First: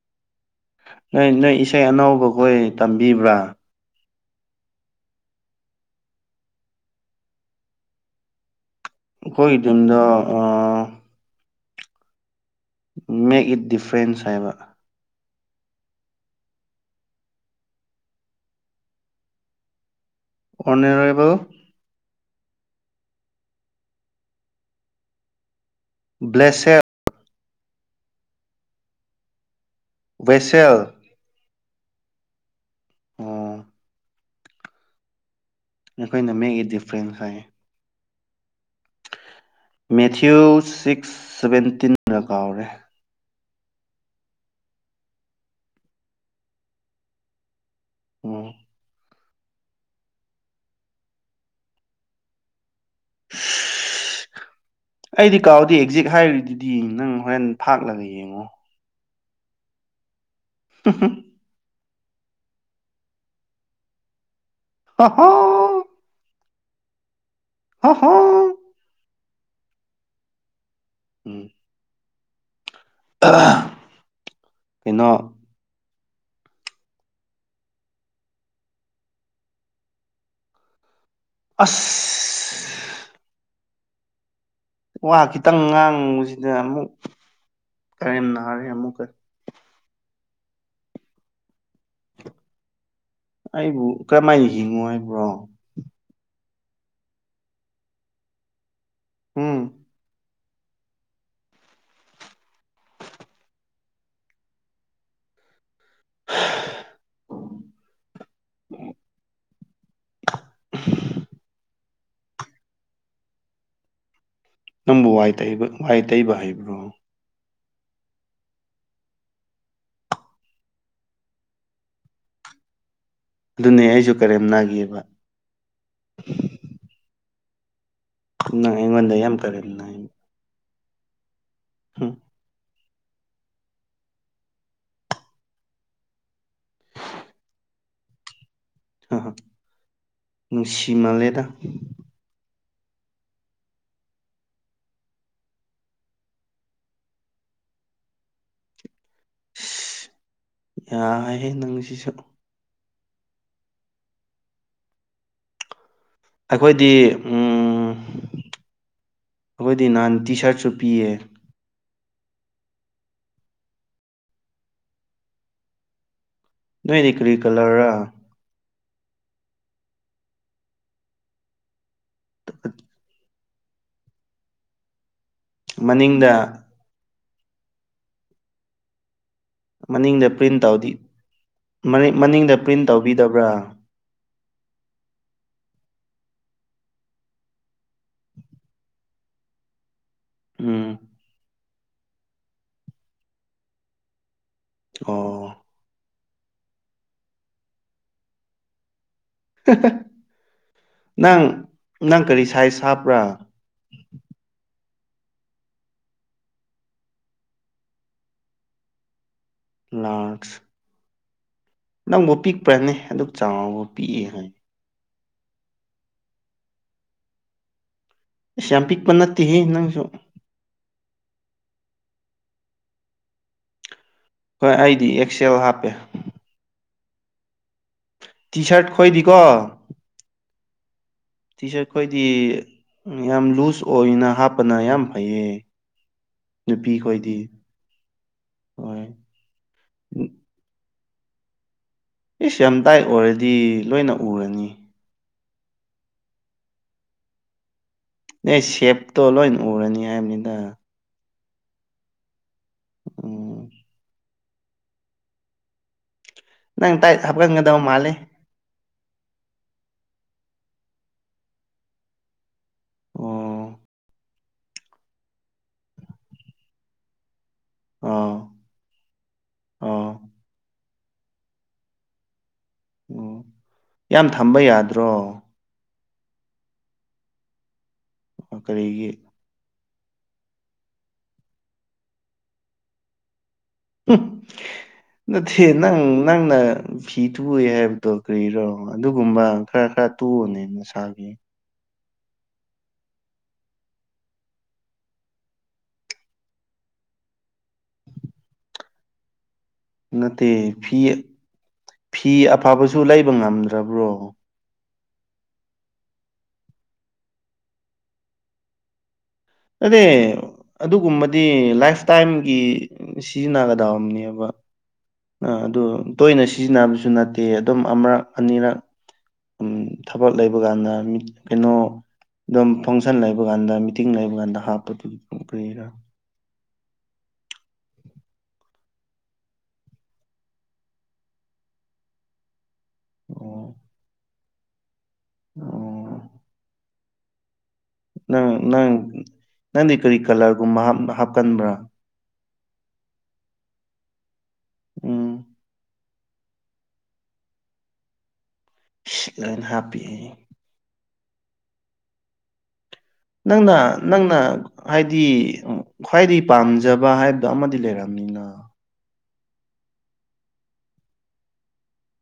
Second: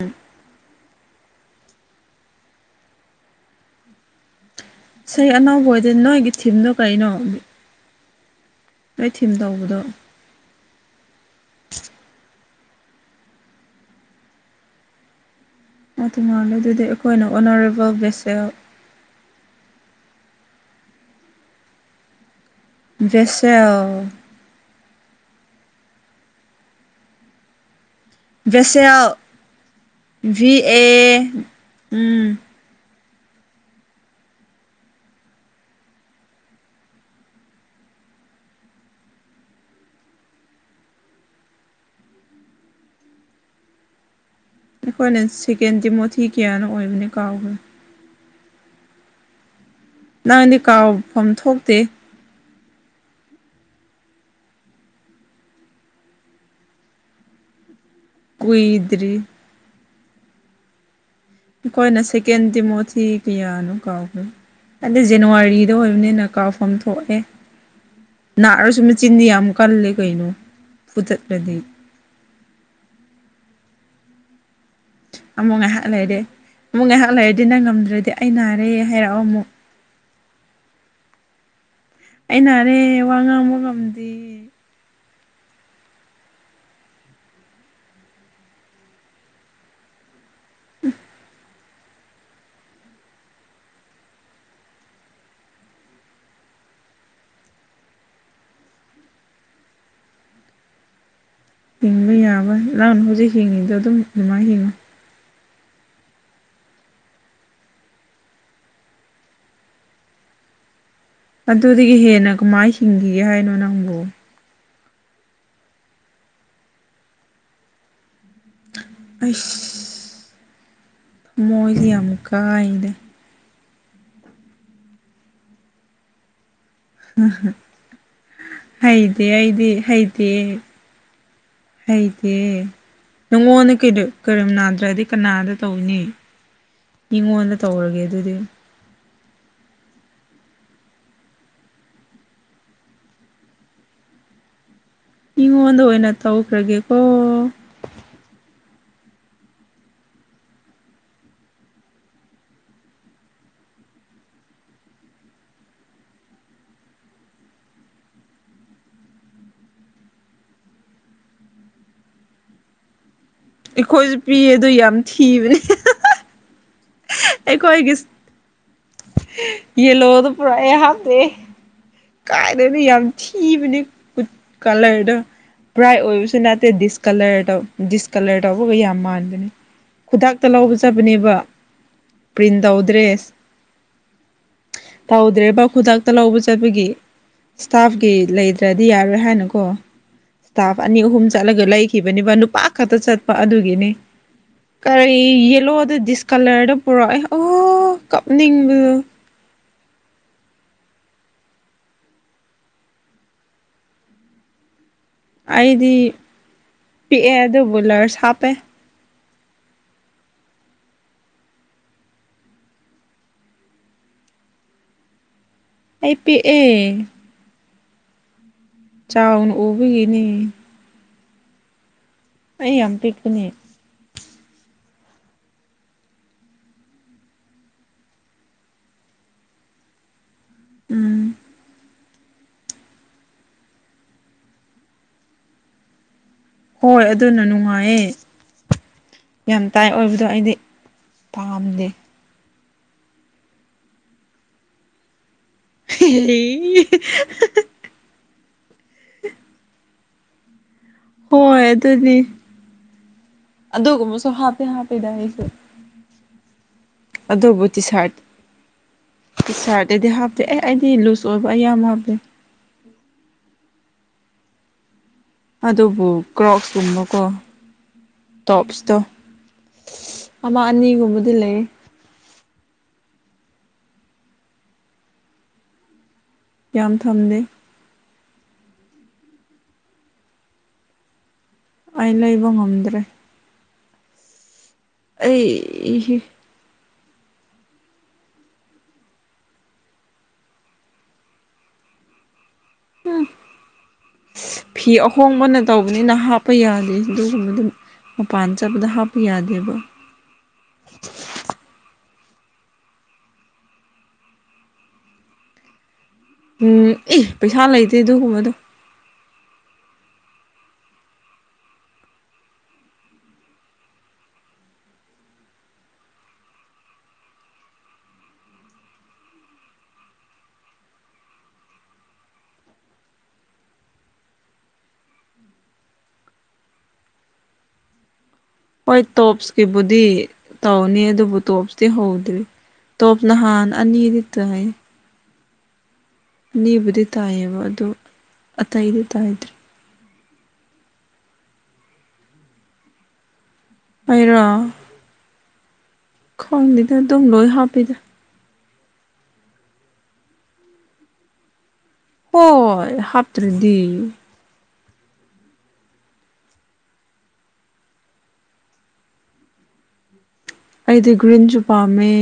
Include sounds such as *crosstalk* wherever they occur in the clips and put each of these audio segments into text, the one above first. ꯎꯝ ꯅꯣꯏ ꯅꯣꯏ ꯏꯁꯩ ꯑꯅꯧꯕꯈꯣꯏ ꯇꯝꯕꯤꯕ꯭ꯔꯥ ꯏꯁꯩ ꯑꯅꯧꯕ ꯑꯣꯏꯗꯤ ꯅꯣꯏꯒꯤ ꯊꯤꯝꯗꯣ ꯀꯩꯅꯣ ꯅꯣꯏ ꯊꯤꯝ ꯑꯩꯈꯣꯏꯒꯤ ꯇꯧꯕꯗꯣ ꯌꯨꯝꯗ ꯑ *unintelligible* *inaudible* ꯃꯦꯛ ꯏꯠ ꯗꯤꯐ꯭ꯔꯦꯟꯁ ꯍꯥꯏꯕ ꯑꯗꯨ ꯃꯥꯂꯦ ꯑꯗꯨꯗꯤ ꯑꯩꯈꯣꯏꯅ ꯑꯣꯅꯔꯦꯕꯜ ꯕꯦꯁ ꯑꯦꯜ ꯑꯣꯅꯔꯦꯕꯜ ꯕꯦꯁ ꯑꯦꯜ *unintelligible* ꯕ꯭ꯂꯦꯁꯦꯞ ꯚꯦꯁꯦꯜ ꯚꯤ ꯕꯦꯁꯦꯜ ꯑꯦ ꯎꯝ ꯑꯥ ꯑꯩꯈꯣꯏꯅ ꯃꯦꯛ ꯏꯠ ꯗꯤꯐ꯭ꯔꯦꯟꯁ ꯍꯥꯏꯌꯦ ꯃꯦꯊꯤꯌꯨ ꯁꯤꯛꯁ ꯁꯕꯦꯟꯇꯤꯟꯅ ꯀꯥꯎꯔꯦ ꯑꯩꯈꯣꯏꯅ ꯁꯦꯀꯦꯟ ꯇꯤꯃꯣꯊꯤ ꯀꯌꯥꯅꯣ ꯑꯣꯏꯕꯅꯦ ꯀꯥꯎꯈ꯭ꯔꯦ ꯎꯝ ꯅꯪꯗꯤ ꯀꯥꯎꯐꯝ ꯊꯣꯛꯇꯦ *inaudible* ꯑꯩꯗꯤ ꯀꯥꯎꯗꯦ ꯑꯦꯛꯖꯦꯛ ꯍꯥꯏꯔꯤꯗꯨꯗꯤ ꯅꯪ ꯍꯣꯔꯦꯟ ꯐꯥꯛꯂꯒ ꯌꯦꯡꯉꯨ ꯀꯨꯏꯗ꯭ꯔꯤ ꯑꯍꯝ ꯑꯈꯣꯏꯅ ꯁꯦꯀꯦꯟ ꯇꯤꯃꯣꯊꯤ ꯀꯌꯥꯅꯣ ꯀꯥꯎꯈ꯭ꯔꯦ ꯑꯗꯨ ꯍꯥꯍꯥ ꯖꯦꯅꯋꯥꯔꯤ ꯗ ꯑꯣꯏꯕꯅꯤꯅ ꯀꯥꯎꯐꯝ ꯊꯣꯛꯑꯦ ꯑꯍꯥ ꯑꯗꯨꯁꯨ ꯃꯆꯤꯟꯗꯤ ꯌꯥꯝ ꯀꯜꯂꯦ ꯀꯩꯅꯣ ꯐꯨꯊꯠꯂꯗꯤ ꯑꯥ ꯀꯩꯅꯣ ꯑꯃꯨꯛ ꯉꯥꯏꯍꯥꯛ ꯂꯩꯔꯗꯤ ꯑꯃꯨꯛ ꯉꯥꯏꯍꯥꯛ ꯂꯩꯔꯗꯤ ꯅꯪ ꯉꯝꯗ꯭ꯔꯗꯤ ꯑꯩ ꯅꯥꯔꯦ ꯍꯥꯏꯔꯛꯑꯣ ꯑꯃꯨꯛ ꯑꯁ ꯑꯩ ꯅꯥꯔꯦ ꯋꯥ ꯉꯥꯡꯕ ꯉꯝꯗꯦ ꯋꯥ ꯈꯤꯇꯪ ꯉꯥꯡꯕꯁꯤꯗ ꯑꯃꯨꯛ ꯀꯔꯦꯝꯅꯔꯦ ꯑꯃꯨꯛꯀ ꯎꯝ ꯑꯩꯕꯨ ꯀꯔꯝꯃꯥꯏꯅ ꯍꯤꯡꯉꯣ ꯍꯥꯏꯕ꯭ꯔꯣ ꯎꯝ ꯍꯤꯡꯕ ꯌꯥꯕ ꯅꯪ ꯍꯧꯖꯤꯛ ꯍꯤꯡꯉꯤꯗꯣ ꯑꯗꯨꯝ ꯑꯗꯨꯃꯥꯏꯅ ꯍꯤꯡꯉꯣ ꯑꯗꯨꯗꯒꯤ ꯍꯦꯟꯅ ꯀꯃꯥꯏ ꯍꯤꯡꯈꯤꯒꯦ ꯍꯥꯏꯅꯣ ꯅꯪꯕꯨ ꯅꯪꯕꯨ ꯋꯥꯏ ꯇꯧꯕ ꯋꯥꯏ ꯇꯩꯕ ꯍꯩꯕ꯭ꯔꯣ ꯑꯩꯁ ꯃꯣꯏꯗꯤ ꯌꯥꯝ ꯀꯥꯏꯗ ꯑꯗꯨꯅꯦ ꯑꯩꯁꯨ ꯀꯔꯦꯝꯅꯥꯒꯦꯕ ꯅꯪ ꯑꯩꯉꯣꯟꯗ ꯍꯩꯗꯦ ꯌꯥꯝ ꯀꯔꯦꯝ ꯑꯩꯗꯤ ꯅꯥꯏ ꯍꯩꯗꯦꯌꯦ ꯍꯝ ꯍꯩꯇꯦ ꯅꯪꯉꯣꯟꯗ ꯀꯔꯦꯝꯅꯥꯗ꯭ꯔꯗꯤ ꯀꯅꯥꯗ ꯇꯧꯅꯤ ꯃꯤꯉꯣꯟꯗ ꯇꯧꯔꯒꯦ ꯑꯗꯨꯗꯤ ꯑꯍꯥ ꯅꯨꯡꯁꯤ ꯃꯜꯂꯦꯗ ꯃꯤꯉꯣꯟꯗ ꯑꯣꯏꯅ ꯇꯧꯈ꯭ꯔꯒꯦꯀꯣ ꯌꯥꯏꯍꯦ ꯅꯪꯁꯤꯁꯨ ꯑꯩꯈꯣꯏꯗꯤ ꯎꯝ ꯑꯩꯈꯣꯏꯗꯤ ꯅꯍꯥꯟ ꯇꯤ ꯁꯥꯔꯠꯁꯨ ꯄꯤꯌꯦ ꯑꯩꯈꯣꯏꯁꯨ ꯄꯤꯌꯦ ꯑꯗꯨ ꯌꯥꯝ ꯊꯤꯕꯅꯦ ꯅꯣꯏꯗꯤ ꯀꯔꯤ ꯀꯂꯔꯔꯥ ꯑꯩꯈꯣꯏꯣꯒꯤꯁꯨ ꯌꯦꯂꯣꯗꯣ ꯄꯨꯔꯛꯑꯦ ꯍꯥꯞꯄꯦ ꯀꯥꯏꯗꯩꯅꯣ ꯌꯥꯝ ꯊꯤꯕꯅꯤ ꯀꯨꯠ ꯀꯂꯔꯗ ꯕ꯭ꯔꯥꯏꯠ ꯃꯅꯤꯡꯗ ꯑꯣꯏꯕꯁꯨ ꯅꯠꯇꯦ ꯗꯤꯁ ꯀꯂꯔꯇꯣ ꯗꯤꯁꯀꯂꯔ ꯇꯧꯕꯒ ꯌꯥꯝ ꯃꯥꯟꯕꯅꯦ ꯃꯅꯤꯡꯗ ꯈꯨꯗꯥꯛꯇ ꯄ꯭ꯔꯤꯟ ꯂꯧꯕ ꯇꯧꯗꯤ ꯆꯠꯄꯅꯦꯕ ꯃꯅꯤꯡ ꯄ꯭ꯔꯤꯟ ꯃꯅꯤꯡꯗ ꯇꯧꯗ꯭ꯔꯦꯁ ꯇꯧꯕꯤꯗꯕ꯭ꯔꯥ ꯇꯧꯗ꯭ꯔꯦꯕ ꯈꯨꯗꯛꯇ ꯂꯧꯕ ꯆꯠꯄꯒꯤ ꯏꯁꯇꯥꯐꯒꯤ ꯂꯩꯗ꯭ꯔꯗꯤ ꯌꯥꯔꯣꯏ ꯍꯥꯏꯅꯀꯣ ꯏꯁꯇꯥꯐ ꯎꯝ ꯑꯅꯤ ꯑꯍꯨꯝ ꯆꯠꯂꯒ ꯂꯩ ꯈꯤꯕꯅꯦꯕ ꯅꯨꯄꯥ ꯈꯛꯇ ꯆꯠꯄ ꯑꯗꯨꯒꯤꯅꯤ ꯀꯔꯤ ꯑꯣ ꯌꯦꯂꯣꯗ ꯗꯤꯁ ꯀꯂꯔꯗꯣ ꯄꯨꯔꯛꯑꯦ ꯑꯣ ꯀꯞꯅꯤꯡꯕꯗꯣ ꯍꯥꯍꯥ ꯅꯪ ꯅꯪ ꯀꯔꯤ ꯁꯥꯏꯖ ꯍꯥꯞꯄ꯭ꯔꯥ ꯑꯩꯗꯤ ꯄꯤꯛꯑꯦ ꯑꯗꯨꯕꯨ ꯂꯥꯔ꯭ꯁ ꯍꯥꯞꯄꯦ ꯂꯥꯔꯛꯁ ꯅꯪꯕꯨ ꯄꯤꯛꯄ꯭ꯔꯅꯦ ꯑꯗꯨꯛ ꯆꯥꯎꯔꯕꯨ ꯄꯤꯛꯏ ꯍꯥꯏ ꯑꯩꯥ ꯄꯤꯛꯑꯦ ꯑꯁ ꯌꯥꯝ ꯄꯤꯛꯄ ꯆꯥꯎꯅ ꯅꯠꯇꯦꯍꯦ ꯅꯪꯁꯨ ꯎꯕꯤꯒꯤꯅꯤ ꯑꯩ ꯌꯥꯝ ꯄꯤꯛꯄꯅꯦ ꯍꯣꯏ ꯑꯩꯗꯤ ꯑꯦꯛꯁꯦꯜ ꯍꯥꯞꯄꯦ ꯇꯤ ꯁꯥꯥꯔꯠ ꯈꯣꯏꯗꯤꯀꯣ ꯎꯝ ꯇꯤ ꯁꯥꯔꯠ ꯈꯣꯏꯗꯤ ꯌꯥꯝ ꯂꯨꯖ ꯑꯣꯏꯅ ꯍꯥꯞꯄꯅ ꯌꯥꯝ ꯐꯩꯌꯦ ꯍꯣꯏ ꯅꯨꯄꯤꯈꯣꯏꯗꯤ ꯑꯗꯨꯅ ꯅꯨꯡꯉꯥꯏꯌꯦ ꯍꯣꯏ ꯌꯥꯝ ꯇꯥꯏ ꯑꯣꯏꯕꯗꯣ ꯑꯩꯗꯤ ꯄꯥꯝꯗꯦ ꯏꯁ ꯌꯥꯝ ꯇꯥꯏ ꯑꯣꯏꯔꯗꯤ ꯂꯣꯏꯅ ꯎꯔꯅꯤ *unintelligible* ꯅꯩ ꯁꯦꯞꯇꯣ ꯂꯣꯏ ꯎꯔꯅꯤ ꯍꯥꯏꯕꯅꯤꯗ ꯍꯣꯏ ꯑꯗꯨꯅꯤ ꯎꯝ ꯑꯗꯨꯒꯨꯝꯕꯁꯨ ꯍꯥꯞꯇꯤ ꯍꯥꯞꯄꯤꯗ ꯑꯩꯁꯨ ꯅꯪ ꯇꯥꯏꯠ ꯑꯗꯨꯕꯨ ꯇꯤ ꯁꯥꯔꯠ ꯇꯤ ꯁꯥꯔꯠꯇꯥꯗꯤ ꯍꯥꯞꯇꯦ ꯑꯦ ꯑꯩꯗꯤ ꯂꯨꯁ ꯑꯣꯏꯕ ꯑꯌꯥꯝꯕ ꯍꯥꯞꯄꯦ ꯑꯣ ꯑꯗꯨꯕꯨ ꯀ꯭ꯔꯣꯛꯁꯀꯨꯝꯕꯀꯣ ꯑꯣ ꯇꯣꯞꯁꯇꯣ ꯑꯣ ꯑꯃ ꯑꯅꯤꯒꯨꯝꯕꯗꯤ ꯂꯩ ꯑꯣ ꯌꯥꯝ ꯊꯝꯕ ꯌꯥꯗ꯭ꯔꯣ ꯌꯥꯝ ꯊꯝꯗꯦ ꯑꯥ ꯀꯔꯤꯒꯤ ꯑꯩ ꯂꯩꯕ ꯉꯝꯗ꯭ꯔꯦ ꯎꯝ ꯅꯠꯇꯦ ꯅꯪ ꯑꯩ ꯅꯪꯅ ꯐꯤ ꯇꯨꯋꯦ ꯍꯥꯏꯕꯗꯣ ꯀꯔꯤꯔꯣ ꯑꯗꯨꯒꯨꯝꯕ ꯈꯔ ꯈꯔ ꯇꯨꯋꯣꯅꯦ ꯅꯁꯥꯒꯤ ꯍꯝ ꯐꯤ ꯑꯍꯣꯡꯕꯅ ꯇꯧꯕꯅꯤꯅ ꯍꯥꯞꯄ ꯌꯥꯗꯦ ꯑꯗꯨꯒꯨꯝꯕ ꯗꯨꯝ ꯃꯄꯥꯟ ꯆꯠꯄꯗ ꯍꯥꯞꯄꯨ ꯌꯥꯗꯦꯕ ꯅꯠꯇꯦ ꯐꯤ ꯐꯤ ꯑꯐꯕꯁꯨ ꯂꯩꯕ ꯉꯝꯗ꯭ꯔꯥꯕ꯭ꯔꯣ ꯎꯝ ꯑꯦ ꯄꯩꯁꯥ ꯂꯩꯇꯦ ꯑꯗꯨꯒꯨꯝꯕꯗꯣ ꯑꯗꯦ ꯑꯗꯨꯒꯨꯝꯕꯗꯤ ꯂꯥꯏꯐ ꯇꯥꯏꯝꯒꯤ ꯁꯤꯖꯤꯟꯅꯒꯗꯧꯅꯦꯕ ꯑꯥ ꯑꯗꯨ ꯇꯣꯏꯅ ꯁꯤꯖꯤꯟꯅꯕꯁꯨ ꯅꯠꯇꯦ ꯑꯗꯨꯝ ꯑꯃꯔꯛ ꯑꯅꯤꯔꯛ ꯎꯝ ꯊꯕꯛ ꯂꯩꯕ ꯀꯥꯟꯗ ꯃꯤꯠ ꯀꯩꯅꯣ ꯗꯨꯝ ꯐꯪꯁꯟ ꯂꯩꯕ ꯀꯥꯟꯗ ꯃꯤꯇꯤꯡ ꯂꯩꯕ ꯀꯥꯟꯗ ꯍꯥꯞꯄꯗꯨꯕꯨ ꯀꯔꯤꯔꯥ ꯍꯣꯏ ꯇꯣꯞꯁꯀꯤꯕꯨꯗꯤ ꯇꯧꯅꯤ ꯑꯗꯨꯕꯨ ꯇꯣꯞꯁꯇꯤ ꯍꯧꯗ꯭ꯔꯤ ꯇꯣꯞ ꯅꯍꯥꯟ ꯑꯣ ꯑꯅꯤꯗꯤ ꯇꯥꯏ ꯑꯣ ꯅꯤꯕꯨꯗꯤ ꯇꯥꯏꯌꯦꯕ ꯑꯗꯨ ꯅꯪ ꯅꯪ ꯑꯇꯩꯗꯤ ꯇꯥꯏꯗ꯭ꯔꯤ ꯅꯪꯗꯤ ꯀꯔꯤ ꯀꯂꯔꯒꯨꯝꯕ ꯍꯥꯞ ꯍꯥꯞꯀꯟꯕ꯭ꯔꯥ ꯑꯩꯔꯣ ꯎꯝ ꯈꯪꯗꯦꯗ ꯗꯨꯝ ꯂꯣꯏ ꯍꯥꯞꯄꯤꯗ *unintelligible* ꯂꯥꯟ ꯍꯥꯞꯄꯦꯌꯦ ꯍꯣꯏ ꯍꯥꯞ ꯅꯪꯅ ꯅꯪꯅ ꯍꯥꯏꯗꯤ ꯎꯝ ꯈ꯭ꯋꯥꯏꯗꯥꯒꯤ ꯄꯥꯝꯖꯕ ꯍꯥꯏꯕꯗꯣ ꯑꯃꯗꯤ ꯂꯩꯔꯝꯅꯤꯅꯥ ꯑꯩꯗꯤ ꯒ꯭ꯔꯤꯟꯖꯨ ꯄꯥꯝꯃꯦ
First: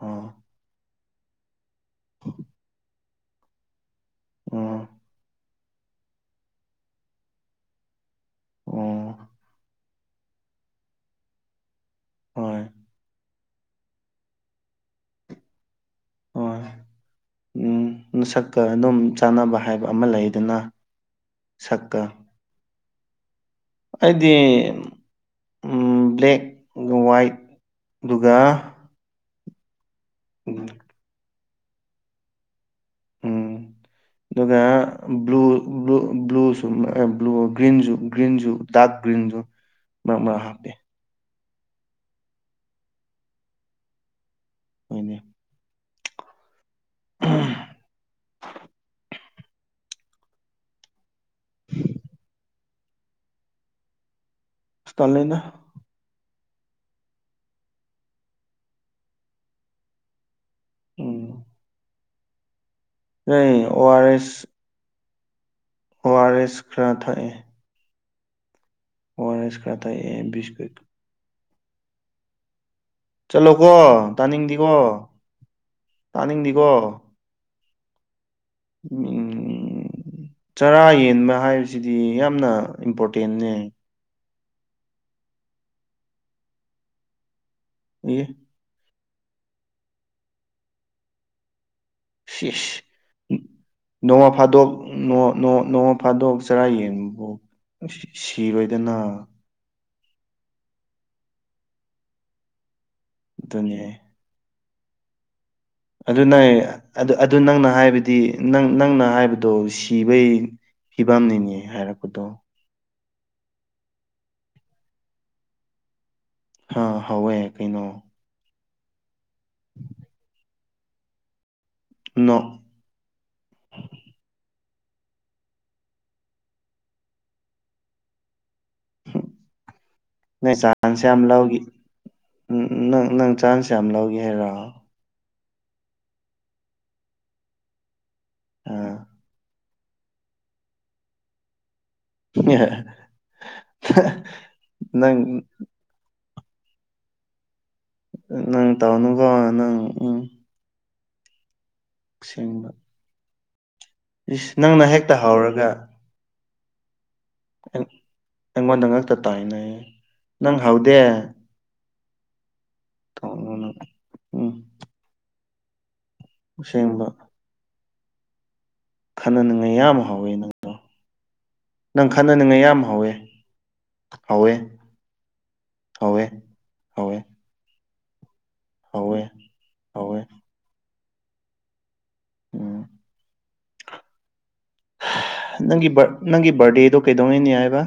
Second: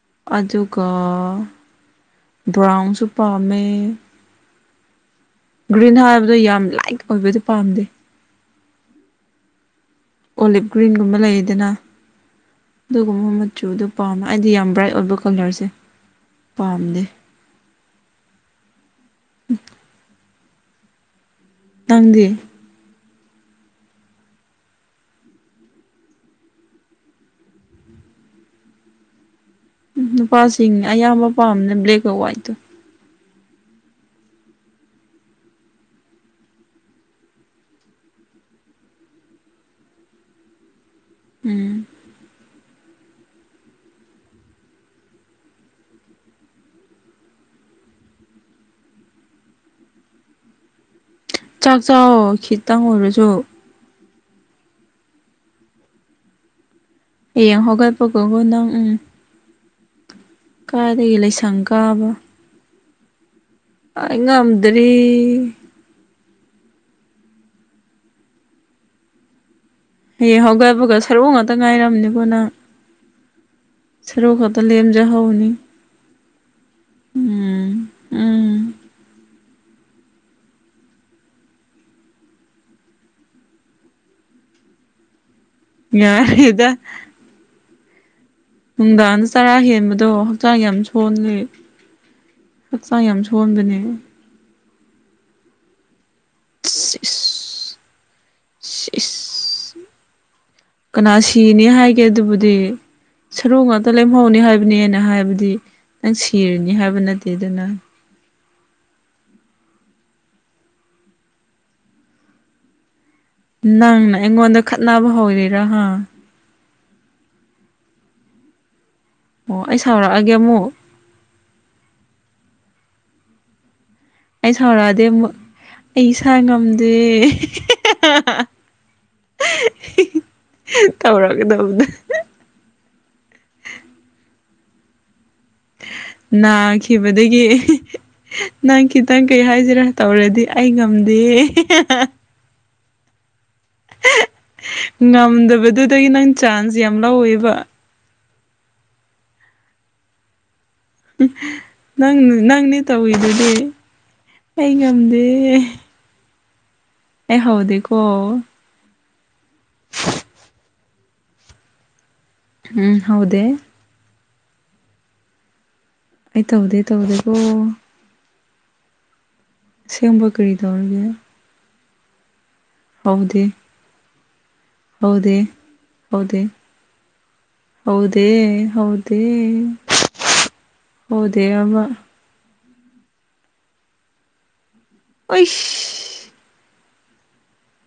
ꯑꯣ ꯑꯗꯨꯒꯥ ꯕ꯭ꯔꯥꯎꯟꯁꯨ ꯄꯥꯝꯃꯦ ꯑꯣ ꯒ꯭ꯔꯤꯟ ꯍꯥꯏꯕꯗꯣ ꯌꯥꯝ ꯂꯥꯏꯠ ꯑꯣꯏꯕꯗꯤ ꯄꯥꯝꯗꯦ ꯑꯣ ꯑꯣꯂꯤꯞ ꯒ꯭ꯔꯤꯟꯒꯨꯝꯕ ꯂꯩꯌꯦꯗꯅꯥ ꯍꯣꯏ ꯗꯨꯒꯨꯝꯕ ꯃꯆꯨꯗꯣ ꯄꯥꯝꯃꯦ ꯑꯩꯗꯤ ꯌꯥꯝ ꯕ꯭ꯔꯥꯏꯠ ꯑꯣꯏꯕ ꯀꯂꯔꯁꯦ ꯍꯣꯏ ꯄꯥꯝꯗꯦ ꯎꯝ ꯅꯁꯛꯀ ꯑꯗꯨꯝ ꯆꯥꯅꯕ ꯍꯥꯏꯕ ꯑꯃ ꯂꯩꯗꯅꯥ ꯅꯪꯗꯤ ꯑꯩꯗꯤ ꯎꯝ ꯕ꯭ꯂꯦꯛ ꯋꯥꯏꯠ ꯗꯨꯒ ꯎꯝ ꯅꯨꯄꯥꯁꯤꯡ ꯑꯌꯥꯝꯕ ꯄꯥꯝꯅ ꯕ꯭ꯂꯦꯛꯀ ꯋꯥꯏꯠꯀ ꯗꯨꯒ ꯕ꯭ꯂꯨ ꯕ꯭ꯂꯨ ꯕ꯭ꯂꯨꯁꯨ ꯑ ꯕ꯭ꯂꯨ ꯒ꯭ꯔꯤꯟꯖꯨ ꯒ꯭ꯔꯤꯟꯖꯨ ꯗꯥꯛ ꯒ꯭ꯔꯤꯟꯖꯨ ꯃꯔꯛ ꯃꯔꯛ ꯍꯥꯞꯄꯦ ꯎꯝ ꯍꯣꯏꯅꯦ *unintelligible* ꯆꯥꯛ ꯆꯥꯎ ꯈꯤꯇꯪ ꯑꯣꯏꯔꯖꯨ ꯇꯜꯂꯦꯅ ꯑꯦꯌꯦꯡ ꯍꯧꯒꯠꯄꯒꯣꯒꯣ ꯅꯪ ꯎꯝ ꯀꯥꯏꯗꯒꯤ ꯎꯝ ꯂꯩꯁꯪ ꯀꯥꯕ *unintelligible* ꯑꯥꯏ ꯑꯦꯁ ꯉꯝꯗꯔꯤ ꯑꯣ ꯑꯥ ꯔꯦꯁ ꯈꯔ ꯊꯑꯦ ꯑꯣ ꯑꯥ ꯔꯦꯁ ꯈꯔ ꯊꯛꯑꯦ ꯍꯌꯦꯡ ꯕꯤꯁꯀꯨꯠ ꯍꯧꯒꯠꯄꯒ ꯁꯔꯨ ꯉꯥꯇ ꯉꯥꯏꯔꯝꯅꯤꯒꯣ ꯅꯪ ꯆꯠꯂꯣꯒꯣ ꯁꯔꯨ ꯈꯛꯇ ꯇꯥꯅꯤꯡꯗꯤꯒꯣ ꯂꯦꯝꯖꯍꯧꯅꯤ ꯇꯥꯅꯤꯡꯗꯤꯒꯣ ꯎꯝ ꯎꯝ *unintelligible* ꯆꯔꯥ ꯌꯦꯟꯕ ꯍꯥꯏꯕꯖꯤꯗꯤ ꯌꯥꯝꯅ ꯏꯝꯄꯣꯔꯇꯦꯟꯅꯦ ꯌꯥꯔꯦꯗ ꯑꯦ ꯅꯨꯡꯗꯥꯡꯗ ꯆꯔꯥ ꯍꯦꯟꯕꯗꯣ ꯍꯛꯆꯥꯡ ꯌꯥꯝ ꯁꯣꯟꯂꯦ ꯁꯤ ꯏꯁ ꯅꯣꯡꯃ ꯐꯥꯗꯣꯛ ꯅꯣ ꯅꯣ ꯅꯣꯃ ꯐꯥꯗꯣꯛ ꯆꯔꯥ ꯌꯦꯟꯕꯕꯨ ꯏꯁ ꯑꯁ ꯁꯤꯔꯣꯏꯗꯅ ꯀꯅꯥ ꯁꯤꯅꯤ ꯍꯥꯏꯒꯦ ꯑꯗꯨꯕꯨꯗꯤ ꯁꯔꯨ ꯑꯗꯨꯅꯦ ꯉꯥꯇ ꯂꯦꯝ ꯃꯧꯅꯤ ꯍꯥꯏꯕꯅꯦ ꯑꯩꯅ ꯍꯥꯏꯕꯗꯤ ꯅꯪ ꯑꯗꯨ ꯅꯩ ꯁꯤꯔꯅꯤ ꯍꯥꯏꯕ ꯑꯗꯨ ꯑꯗꯨ ꯅꯠꯇꯦꯗꯅ ꯅꯪꯅ ꯍꯥꯏꯕ ꯗꯤ ꯅꯪ ꯅꯪꯅ ꯍꯥꯏꯕꯗꯣ ꯁꯤꯕꯩ ꯐꯤꯕꯝꯅꯤꯅꯦ ꯍꯥꯏꯔꯛꯄꯗꯣ ꯅꯪꯅ ꯑꯩꯉꯣꯟꯗ ꯈꯠꯅꯕ ꯍꯧꯔꯤꯔꯥ ꯍꯥ ꯍꯥ ꯍꯧꯋꯦ ꯀꯩꯅꯣ ꯑꯣ ꯑꯩ ꯁꯥꯎꯔꯛꯑꯒꯦ ꯑꯃꯨꯛ ꯅꯣ ꯑꯩ ꯁꯥꯎꯔꯑꯗꯤ ꯑꯃꯨꯛ ꯑꯩ ꯏꯁꯥ ꯉꯝꯗꯦ ꯇꯧꯔꯒꯗꯧꯕꯅꯦ ꯎꯝ ꯎꯝ ꯅꯪ ꯅꯪ ꯆꯥꯟꯁ ꯌꯥꯝ ꯂꯧꯒꯦ ꯍꯥꯢꯔꯣ ꯅꯥꯈꯤꯕꯗꯒꯤ ꯅꯪ ꯑꯥ ꯈꯤꯇꯪ ꯀꯩ ꯍꯥꯢꯖꯤꯔ ꯇꯧꯔꯗꯤ ꯑꯩ ꯉꯝꯗꯦ *unintelligible* ꯅꯪ ꯉꯝꯗꯕꯗꯨꯗꯩ ꯅꯪ ꯆꯥꯟꯁ ꯌꯥꯝ ꯂꯧꯋꯦꯕ ꯅꯪ ꯇꯥꯎꯅꯨꯒꯣ ꯅꯪ ꯎꯝ ꯅꯪ ꯑꯁꯦꯡꯕ ꯅꯪꯅꯦ ꯇꯧꯋꯤꯗꯨꯗꯤ ꯏꯁ ꯑꯩ ꯅꯪꯅ ꯍꯦꯛꯇ ꯉꯝꯗꯦ ꯍꯧꯔꯒ ꯑꯩ ꯍꯧꯗꯦꯀꯣ ꯑꯩꯉꯣꯟꯗ ꯉꯛꯇ ꯇꯥꯢꯅꯩ ꯅꯪ ꯍꯧꯗꯦ ꯎꯝ ꯍꯧꯗꯦ *unintelligible* ꯎꯝ ꯑꯩ ꯇꯧꯗꯦ ꯑꯁꯦꯡꯕ ꯇꯧꯗꯦꯀꯣ ꯈꯟꯅꯅꯤꯡꯉꯥꯢ ꯌꯥꯝ ꯑꯁꯦꯡꯕ ꯍꯧꯋꯦ ꯀꯔꯤ ꯅꯪꯗꯣ ꯇꯧꯔꯒꯦ ꯅꯪ ꯈꯟꯅꯅꯤꯡꯉꯥꯢ ꯌꯥꯝ ꯍꯧꯋꯦ ꯍꯧꯗꯦ ꯍꯧꯋꯦ ꯍꯧꯗꯦ ꯍꯧꯋꯦ ꯍꯧꯗꯦ ꯍꯧꯋꯦ ꯍꯧꯗꯦ ꯍꯧꯗꯦ ꯍꯧꯋꯦ ꯍꯧꯋꯦ ꯍꯧꯗꯦ ꯍꯥꯢꯕ ꯎꯝ ꯅꯪꯒꯤ ꯕꯔ ꯑꯩꯁ ꯅꯪꯒꯤ ꯕꯥꯔꯗꯦꯗꯣ ꯀꯩꯗꯧꯉꯩꯅꯦ ꯍꯥꯢꯕ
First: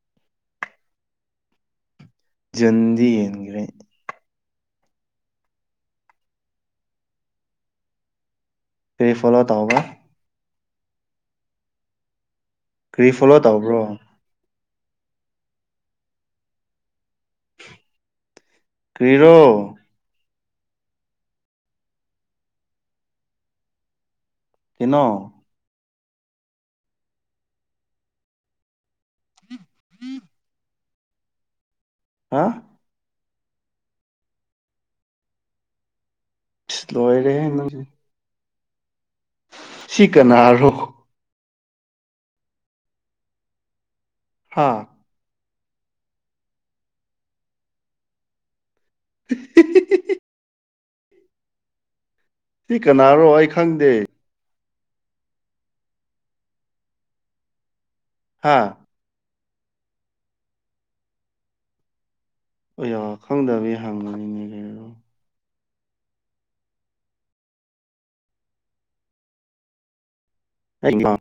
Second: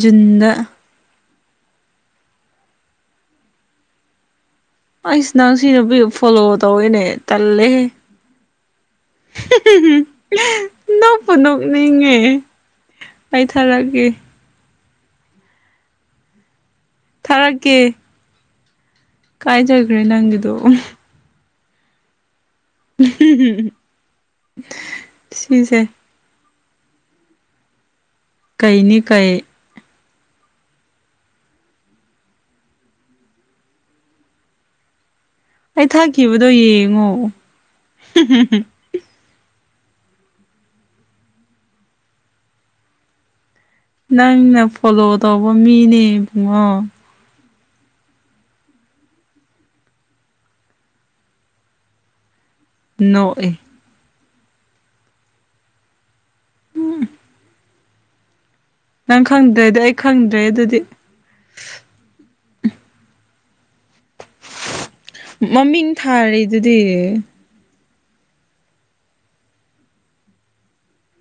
ꯖꯨꯟ ꯗ ꯖꯨꯟꯗꯤ ꯍꯦꯟꯒ꯭ꯔꯦ ꯑꯩꯁ ꯅꯪ ꯅꯨꯄꯤꯕꯨ ꯐꯣꯂꯣ ꯇꯧꯋꯦꯅꯦ ꯇꯜꯂꯦꯍꯦ ꯀꯔꯤ ꯐꯣꯂꯣ ꯇꯧꯕ ꯅꯣꯛꯄꯨ ꯅꯣꯛꯅꯤꯡꯉꯦ ꯀꯔꯤ ꯐꯣꯂꯣ ꯑꯩ ꯇꯧꯕ꯭ꯔꯣ ꯊꯥꯔꯛꯀꯦ ꯊꯥꯔꯛꯀꯦ ꯀꯥꯢ ꯀꯔꯤꯔꯣ ꯆꯠꯈ꯭ꯔꯦ ꯅꯪꯒꯤꯗꯣ ꯑ *unintelligible* ꯀꯩꯅꯣ ꯁꯤꯖꯦ ꯀꯩꯅꯤ ꯀꯩ *inaudible* ꯍꯥ ꯑꯩ ꯊꯥꯈꯤꯕꯗꯣ ꯏꯁ ꯌꯦꯡꯉꯣ ꯂꯣꯏꯔꯦꯍꯦ ꯅꯪꯁꯦ ꯁꯤ ꯀꯅꯥꯔꯣ ꯅꯪꯅ ꯍꯥ ꯐꯣꯂꯣ ꯇꯧꯕ ꯃꯤꯅꯦ ꯕꯨꯡꯉꯣ *unintelligible* ꯁꯤ ꯀꯅꯥꯔꯣ ꯑꯩ ꯅꯣꯛꯑꯦ ꯈꯪꯗꯦ ꯍꯥꯥ ꯅꯪ ꯈꯪꯗ꯭ꯔꯦꯗꯤ ꯑꯩ ꯈꯪꯗ꯭ꯔꯦ ꯑꯗꯨꯗꯤ ꯑꯌꯥ ꯈꯪꯗꯕꯒꯤ ꯍꯪꯕꯅꯤꯅꯦꯍꯦ ꯃꯃꯤꯡ ꯊꯥꯔꯤꯗꯨꯗꯤ ꯑꯩꯃ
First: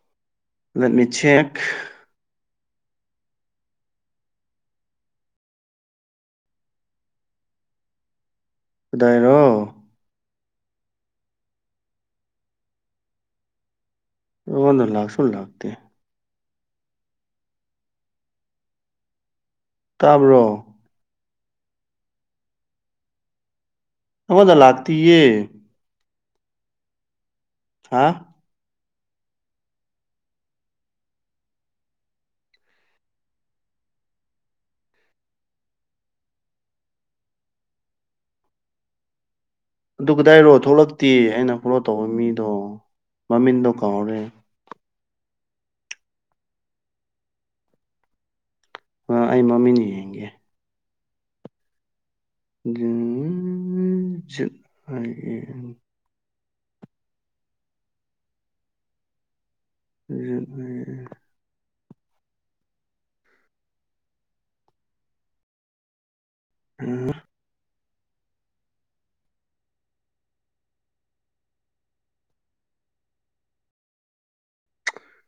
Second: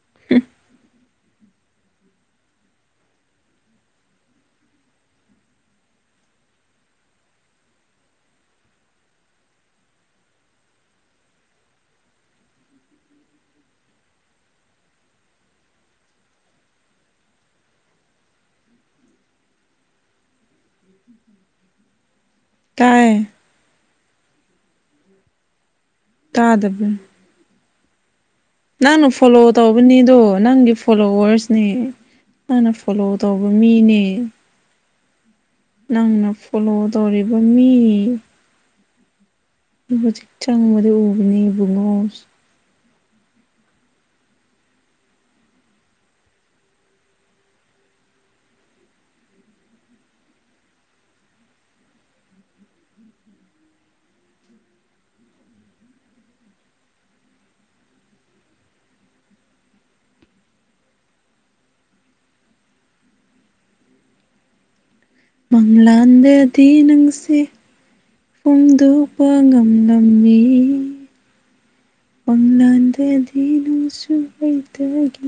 *unintelligible* ꯅꯨꯃꯤꯠꯁꯦ ꯀꯗꯥꯏꯔꯣ ꯑꯩꯉꯣꯟꯗ ꯂꯥꯛꯁꯨ ꯂꯥꯛꯇꯦ ꯇꯥꯕ꯭ꯔꯣ ꯇꯥꯏꯌꯦ ꯑꯉꯣꯟꯗ ꯂꯥꯛꯇꯤꯌꯦ ꯇꯥꯗꯕ ꯍꯥ ꯅꯪꯅ ꯐꯣꯂꯣ ꯇꯧꯕꯅꯦꯗꯣ ꯅꯪꯒꯤ ꯐꯣꯂꯣꯋꯔꯁꯅꯦ ꯅꯪꯅ ꯐꯣꯂꯣ ꯇꯧꯕ ꯃꯤꯅꯦ ꯅꯪꯅ ꯐꯣꯂꯣ ꯇꯧꯔꯤꯕ ꯃꯤ ꯑꯗꯨ ꯍꯧꯖꯤꯛ ꯀꯗꯥꯏꯔꯣ ꯆꯪꯕꯗ ꯊꯣꯛꯂꯛꯇꯦ ꯎꯕꯅꯦ ꯑꯩꯅ ꯐꯣꯂꯣ ꯏꯕꯨꯡꯉꯣ ꯇꯧꯕ ꯃꯤꯗꯣ ꯃꯃꯤꯟꯗꯣ ꯀꯥꯎꯔꯦ ꯑꯥ ꯑꯩ ꯃꯃꯤꯡ ꯌꯦꯡꯒꯦ *unintelligible* *unintelligible* ꯃꯪꯂꯥꯟꯗꯗꯤ ꯅꯪꯁꯤ ꯐꯣꯡꯗꯣꯛꯄ ꯉꯝꯂꯝꯃꯤ ꯃꯥꯡꯂꯥꯟꯗꯗꯤ ꯅꯪꯁꯨ ꯑꯩꯇꯥꯒꯤ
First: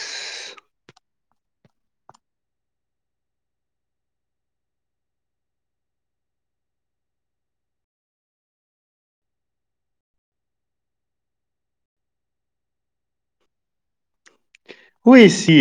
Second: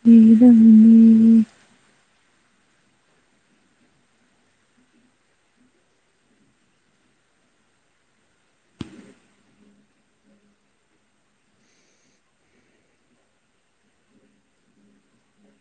*unintelligible* ꯍꯨ ꯏꯁ ꯁꯤ